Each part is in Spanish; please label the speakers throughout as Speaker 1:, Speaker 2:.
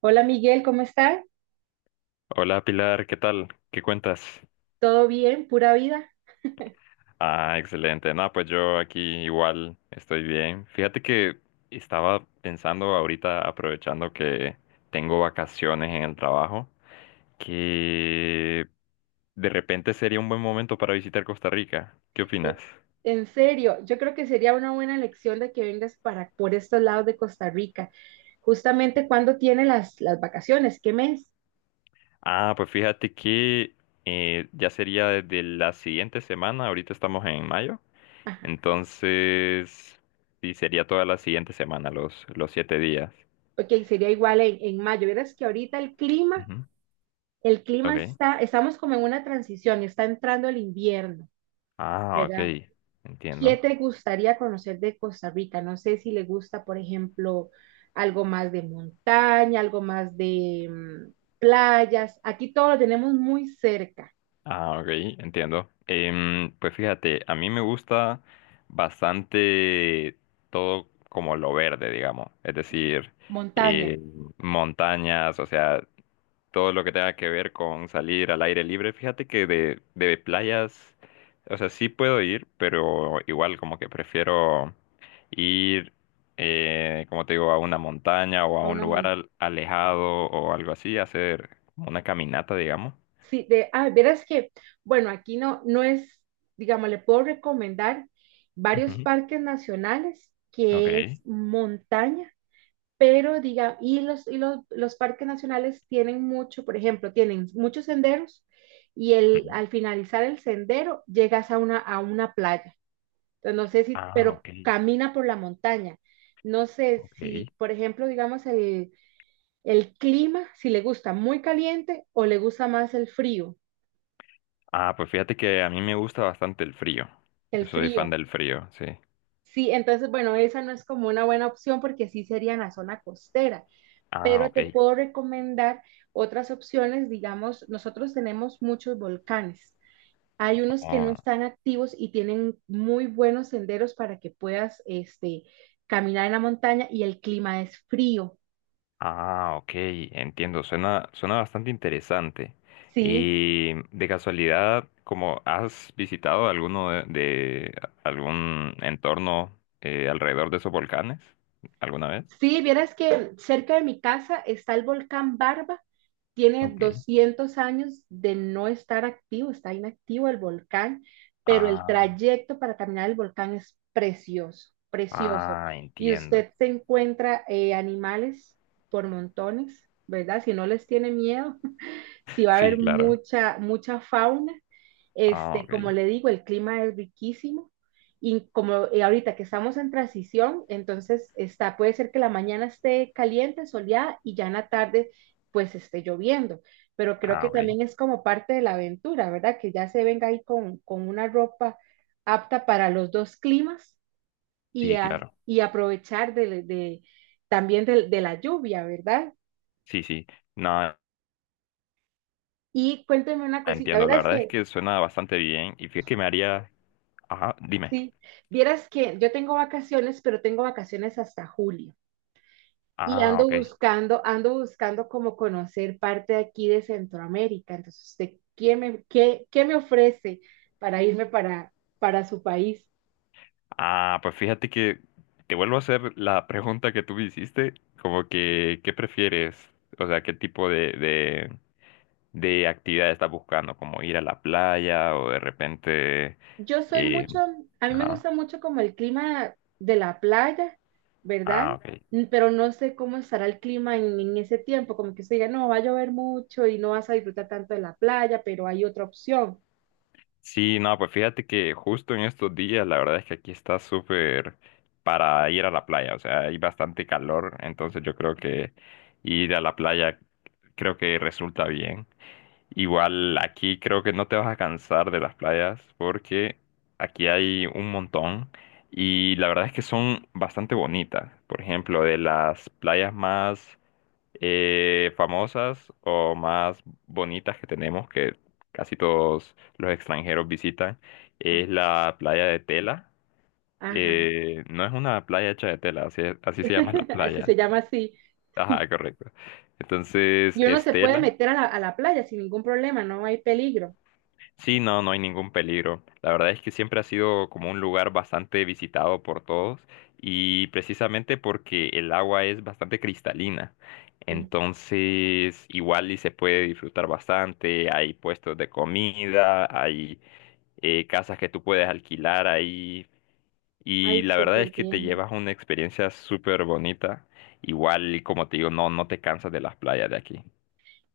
Speaker 1: Hola Miguel, ¿cómo estás?
Speaker 2: Hola Pilar, ¿qué tal? ¿Qué cuentas?
Speaker 1: ¿Todo bien? ¿Pura vida?
Speaker 2: Ah, excelente. No, pues yo aquí igual estoy bien. Fíjate que estaba pensando ahorita, aprovechando que tengo vacaciones en el trabajo, que de repente sería un buen momento para visitar Costa Rica. ¿Qué
Speaker 1: Eh,
Speaker 2: opinas?
Speaker 1: En serio, yo creo que sería una buena elección de que vengas para por estos lados de Costa Rica. Justamente cuando tiene las vacaciones, ¿qué mes?
Speaker 2: Ah, pues fíjate que ya sería desde la siguiente semana, ahorita estamos en mayo,
Speaker 1: Ajá.
Speaker 2: entonces sí sería toda la siguiente semana, los siete días.
Speaker 1: Ok, sería igual en, mayo. Verás que ahorita el clima,
Speaker 2: Ujú. Ok.
Speaker 1: estamos como en una transición, está entrando el invierno,
Speaker 2: Ah, ok.
Speaker 1: ¿verdad? ¿Qué
Speaker 2: Entiendo.
Speaker 1: te gustaría conocer de Costa Rica? No sé si le gusta, por ejemplo, algo más de montaña, algo más de playas. Aquí todo lo tenemos muy cerca.
Speaker 2: Ah, ok, entiendo. Pues fíjate, a mí me gusta bastante todo como lo verde, digamos. Es decir,
Speaker 1: Montaña.
Speaker 2: eh, montañas, o sea, todo lo que tenga que ver con salir al aire libre. Fíjate que de playas, o sea, sí puedo ir, pero igual como que prefiero ir, como te digo, a una montaña o a
Speaker 1: a
Speaker 2: un
Speaker 1: Una
Speaker 2: lugar
Speaker 1: mon-
Speaker 2: alejado o algo así, hacer como una caminata, digamos.
Speaker 1: sí, verás que, bueno, aquí no, no es, digamos, le puedo recomendar varios
Speaker 2: Ujú.
Speaker 1: parques nacionales que es
Speaker 2: Ok.
Speaker 1: montaña, pero diga, y los parques nacionales tienen mucho, por ejemplo, tienen muchos senderos y
Speaker 2: Ujú.
Speaker 1: el, al finalizar el sendero llegas a una playa. Entonces, no sé si,
Speaker 2: Ah,
Speaker 1: pero
Speaker 2: ok,
Speaker 1: camina por la montaña. No sé
Speaker 2: ok.
Speaker 1: si, por ejemplo, digamos, el clima, si le gusta muy caliente o le gusta más el frío,
Speaker 2: Ah, pues fíjate que a mí me gusta bastante el frío. Yo
Speaker 1: el
Speaker 2: soy
Speaker 1: frío.
Speaker 2: fan del frío, sí.
Speaker 1: Sí, entonces, bueno, esa no es como una buena opción porque sí sería en la zona costera,
Speaker 2: Ah,
Speaker 1: pero te
Speaker 2: ok.
Speaker 1: puedo recomendar otras opciones. Digamos, nosotros tenemos muchos volcanes. Hay unos que no están activos y tienen muy buenos senderos para que puedas este, caminar en la montaña y el clima es frío,
Speaker 2: Ah, ok, entiendo, suena, suena bastante interesante.
Speaker 1: ¿sí?
Speaker 2: Y de casualidad, ¿como has visitado alguno de algún entorno alrededor de esos volcanes alguna vez?
Speaker 1: Sí, vieras que cerca de mi casa está el volcán Barba. Tiene
Speaker 2: Ok.
Speaker 1: 200 años de no estar activo, está inactivo el volcán, pero el
Speaker 2: Ah,
Speaker 1: trayecto para caminar el volcán es precioso, precioso.
Speaker 2: ah,
Speaker 1: Y
Speaker 2: entiendo.
Speaker 1: usted se encuentra animales por montones, ¿verdad? Si no les tiene miedo, sí va a
Speaker 2: Sí,
Speaker 1: haber
Speaker 2: claro.
Speaker 1: mucha fauna.
Speaker 2: Ah,
Speaker 1: Este,
Speaker 2: ok.
Speaker 1: como le digo, el clima es riquísimo, y como ahorita que estamos en transición, entonces está, puede ser que la mañana esté caliente, soleada, y ya en la tarde pues esté lloviendo, pero creo
Speaker 2: Ah,
Speaker 1: que
Speaker 2: ok.
Speaker 1: también es como parte de la aventura, ¿verdad? Que ya se venga ahí con, una ropa apta para los dos climas y,
Speaker 2: Sí, claro.
Speaker 1: aprovechar de también de la lluvia, ¿verdad?
Speaker 2: Sí, sí. No,
Speaker 1: Y cuénteme una cosita,
Speaker 2: entiendo.
Speaker 1: ¿verdad?
Speaker 2: La
Speaker 1: Es
Speaker 2: verdad es
Speaker 1: que
Speaker 2: que suena bastante bien. Y fíjate que me haría. Ajá, dime.
Speaker 1: sí, vieras que yo tengo vacaciones, pero tengo vacaciones hasta julio. Y
Speaker 2: Ah, ok.
Speaker 1: ando buscando como conocer parte de aquí de Centroamérica. Entonces, ¿usted qué me ofrece para irme para, su país?
Speaker 2: Ah, pues fíjate que te vuelvo a hacer la pregunta que tú me hiciste, como que, ¿qué prefieres? O sea, ¿qué tipo de actividad estás buscando? ¿Como ir a la playa o de repente...
Speaker 1: Yo soy
Speaker 2: eh,
Speaker 1: mucho, a mí me
Speaker 2: ajá.
Speaker 1: gusta mucho como el clima de la playa, ¿verdad?
Speaker 2: Ah, ok.
Speaker 1: Pero no sé cómo estará el clima en, ese tiempo, como que usted diga, no, va a llover mucho y no vas a disfrutar tanto de la playa, pero hay otra opción.
Speaker 2: Sí, no, pues fíjate que justo en estos días la verdad es que aquí está súper para ir a la playa, o sea, hay bastante calor, entonces yo creo que ir a la playa creo que resulta bien. Igual aquí creo que no te vas a cansar de las playas porque aquí hay un montón y la verdad es que son bastante bonitas. Por ejemplo, de las playas más famosas o más bonitas que tenemos, que casi todos los extranjeros visitan, es la playa de Tela.
Speaker 1: Ajá,
Speaker 2: No es una playa hecha de tela, así, así se llama la
Speaker 1: así se
Speaker 2: playa.
Speaker 1: llama, así.
Speaker 2: Ajá, correcto. Entonces,
Speaker 1: Y uno
Speaker 2: es
Speaker 1: se puede
Speaker 2: Tela.
Speaker 1: meter a la playa sin ningún problema, no hay peligro.
Speaker 2: Sí, no, no hay ningún peligro. La verdad es que siempre ha sido como un lugar bastante visitado por todos y precisamente porque el agua es bastante cristalina. Entonces, igual y se puede disfrutar bastante. Hay puestos de comida, hay casas que tú puedes alquilar ahí y
Speaker 1: Ay,
Speaker 2: la verdad es
Speaker 1: súper
Speaker 2: que te
Speaker 1: bien.
Speaker 2: llevas una experiencia súper bonita. Igual, como te digo, no, no te cansas de las playas de aquí.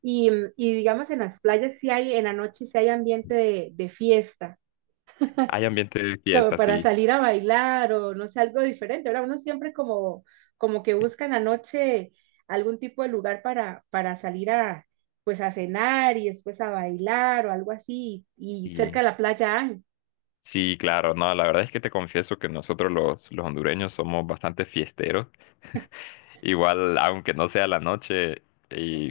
Speaker 1: Y, digamos, en las playas sí hay, en la noche sí hay ambiente de, fiesta,
Speaker 2: Hay ambiente de
Speaker 1: como
Speaker 2: fiesta,
Speaker 1: para
Speaker 2: sí.
Speaker 1: salir a bailar, o no sé, algo diferente. Ahora uno siempre como, que busca en la noche algún tipo de lugar para, salir a, pues a cenar y después a bailar, o algo así. Y cerca de la playa hay,
Speaker 2: Sí, claro, no, la verdad es que te confieso que nosotros los hondureños somos bastante fiesteros. Igual, aunque no sea la noche,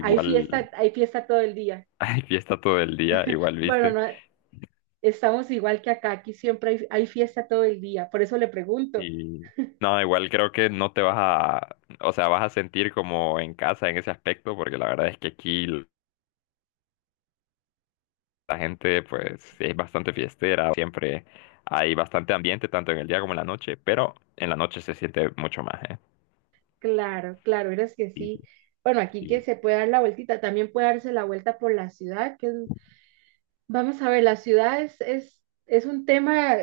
Speaker 1: hay fiesta, hay fiesta todo el día.
Speaker 2: hay fiesta todo el día, igual,
Speaker 1: Bueno,
Speaker 2: viste.
Speaker 1: no, estamos igual que acá, aquí siempre hay fiesta todo el día, por eso le pregunto.
Speaker 2: Y no, igual creo que no te vas a, o sea, vas a sentir como en casa en ese aspecto, porque la verdad es que aquí la gente, pues, es bastante fiestera, siempre hay bastante ambiente, tanto en el día como en la noche, pero en la noche se siente mucho más, ¿eh?
Speaker 1: Claro, claro, eres que
Speaker 2: Sí, sí,
Speaker 1: sí. Bueno, aquí que
Speaker 2: sí,
Speaker 1: se puede dar la vueltita, también puede darse la vuelta por la ciudad, que es... Vamos a ver, la ciudad es un tema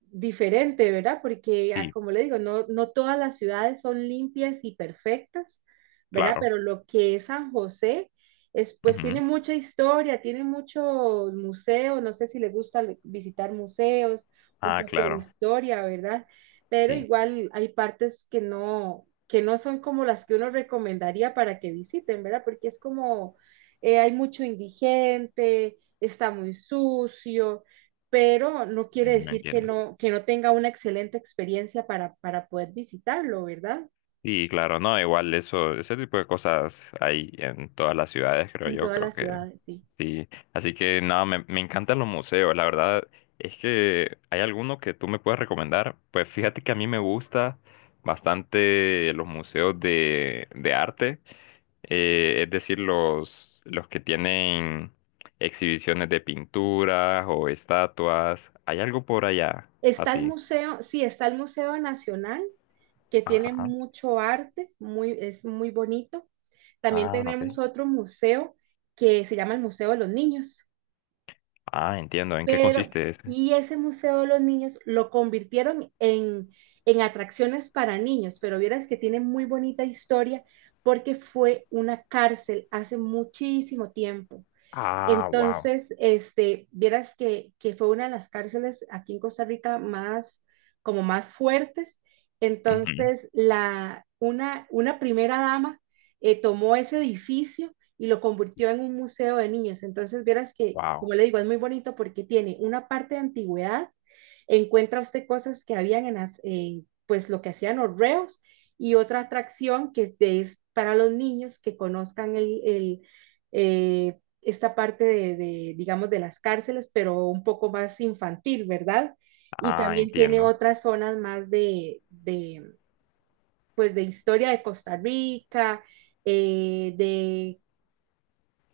Speaker 1: diferente, ¿verdad? Porque,
Speaker 2: sí,
Speaker 1: como le digo, no, no todas las ciudades son limpias y perfectas, ¿verdad?
Speaker 2: claro.
Speaker 1: Pero lo que es San José es, pues, tiene
Speaker 2: Ujú.
Speaker 1: mucha historia, tiene muchos museos, no sé si le gusta visitar museos, un
Speaker 2: Ah,
Speaker 1: poco de
Speaker 2: claro.
Speaker 1: historia, ¿verdad? Pero
Speaker 2: Sí,
Speaker 1: igual hay partes que no son como las que uno recomendaría para que visiten, ¿verdad? Porque es como, hay mucho indigente, está muy sucio, pero no quiere
Speaker 2: no
Speaker 1: decir
Speaker 2: entiendo.
Speaker 1: que no tenga una excelente experiencia para, poder visitarlo, ¿verdad?
Speaker 2: Y claro, no, igual eso, ese tipo de cosas hay en todas las ciudades, creo
Speaker 1: En
Speaker 2: yo,
Speaker 1: todas
Speaker 2: creo
Speaker 1: las
Speaker 2: que
Speaker 1: ciudades, sí.
Speaker 2: sí. Así que nada, me encantan los museos, la verdad es que hay alguno que tú me puedes recomendar. Pues fíjate que a mí me gusta bastante los museos de arte, es decir, los que tienen exhibiciones de pinturas o estatuas. ¿Hay algo por allá?
Speaker 1: Está el
Speaker 2: Así.
Speaker 1: museo, sí, está el Museo Nacional, que tiene
Speaker 2: Ajá.
Speaker 1: mucho arte, muy, es muy bonito. También
Speaker 2: Ah, ok.
Speaker 1: tenemos otro museo que se llama el Museo de los Niños.
Speaker 2: Ah, entiendo. ¿En qué
Speaker 1: Pero,
Speaker 2: consiste ese?
Speaker 1: y ese Museo de los Niños lo convirtieron en, atracciones para niños, pero vieras que tiene muy bonita historia porque fue una cárcel hace muchísimo tiempo.
Speaker 2: Ah, wow.
Speaker 1: Entonces, este, vieras que fue una de las cárceles aquí en Costa Rica más, como más fuertes.
Speaker 2: Ujú.
Speaker 1: Entonces, la, una primera dama tomó ese edificio y lo convirtió en un museo de niños. Entonces, vieras que,
Speaker 2: Wow.
Speaker 1: como le digo, es muy bonito porque tiene una parte de antigüedad, encuentra usted cosas que habían en las, pues lo que hacían los reos, y otra atracción que es es para los niños que conozcan eh, esta parte de digamos, de las cárceles, pero un poco más infantil, ¿verdad? Y
Speaker 2: Ah,
Speaker 1: también tiene
Speaker 2: entiendo.
Speaker 1: otras zonas más de pues, de historia de Costa Rica, de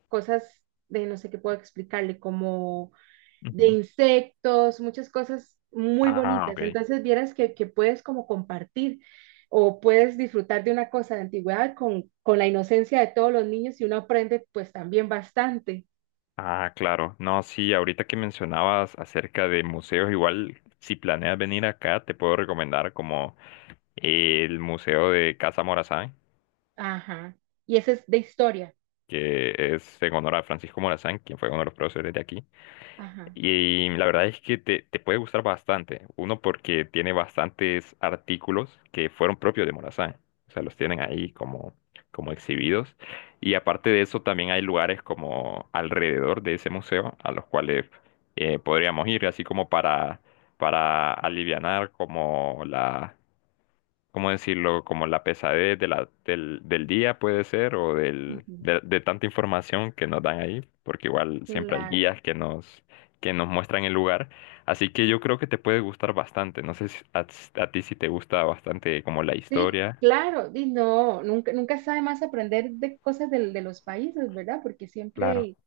Speaker 1: cosas de no sé qué puedo explicarle, como de
Speaker 2: Ujú.
Speaker 1: insectos, muchas cosas muy
Speaker 2: Ah, ok.
Speaker 1: bonitas. Entonces, vieras que puedes como compartir, o puedes disfrutar de una cosa de antigüedad con, la inocencia de todos los niños, y uno aprende pues también bastante.
Speaker 2: Ah, claro. No, sí, ahorita que mencionabas acerca de museos, igual si planeas venir acá, te puedo recomendar como el Museo de Casa Morazán,
Speaker 1: Ajá. Y ese es de historia.
Speaker 2: que es en honor a Francisco Morazán, quien fue uno de los próceres de aquí.
Speaker 1: Ajá.
Speaker 2: Y la verdad es que te puede gustar bastante. Uno, porque tiene bastantes artículos que fueron propios de Morazán. O sea, los tienen ahí como, como exhibidos. Y aparte de eso, también hay lugares como alrededor de ese museo a los cuales podríamos ir, así como para alivianar como la, ¿cómo decirlo? Como la pesadez de la, del día puede ser o del,
Speaker 1: Ujú.
Speaker 2: de tanta información que nos dan ahí, porque igual siempre hay
Speaker 1: Claro.
Speaker 2: guías que nos muestran el lugar. Así que yo creo que te puede gustar bastante. No sé si a, a ti si te gusta bastante como la
Speaker 1: Sí,
Speaker 2: historia.
Speaker 1: claro. Y no, nunca, nunca sabe más aprender de cosas de los países, ¿verdad? Porque
Speaker 2: Claro.
Speaker 1: siempre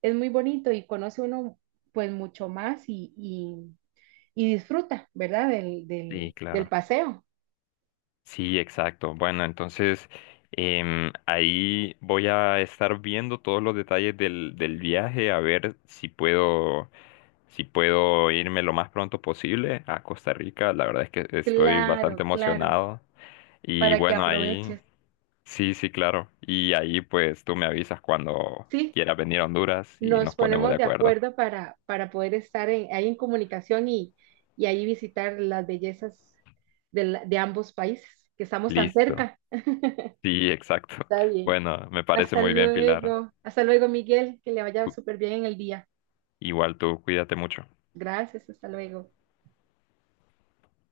Speaker 1: es muy bonito y conoce uno pues mucho más y disfruta, ¿verdad? Del, del,
Speaker 2: Sí,
Speaker 1: del
Speaker 2: claro.
Speaker 1: paseo.
Speaker 2: Sí, exacto. Bueno, entonces ahí voy a estar viendo todos los detalles del viaje, a ver si puedo. Si puedo irme lo más pronto posible a Costa Rica, la verdad es que estoy bastante
Speaker 1: Claro, claro.
Speaker 2: emocionado. Y
Speaker 1: Para que
Speaker 2: bueno, ahí,
Speaker 1: aproveches.
Speaker 2: sí, sí, claro. Y ahí pues tú me avisas cuando
Speaker 1: Sí,
Speaker 2: quieras venir a Honduras y
Speaker 1: nos
Speaker 2: nos ponemos de
Speaker 1: ponemos de
Speaker 2: acuerdo.
Speaker 1: acuerdo para, poder estar en, ahí en comunicación, y ahí visitar las bellezas de, de ambos países, que estamos tan
Speaker 2: Listo.
Speaker 1: cerca.
Speaker 2: Sí, exacto.
Speaker 1: Está bien.
Speaker 2: Bueno, me parece
Speaker 1: Hasta
Speaker 2: muy bien, Pilar.
Speaker 1: luego. Hasta luego, Miguel. Que le vaya
Speaker 2: Cu-
Speaker 1: súper bien en el día.
Speaker 2: Igual tú, cuídate mucho.
Speaker 1: Gracias. Hasta luego.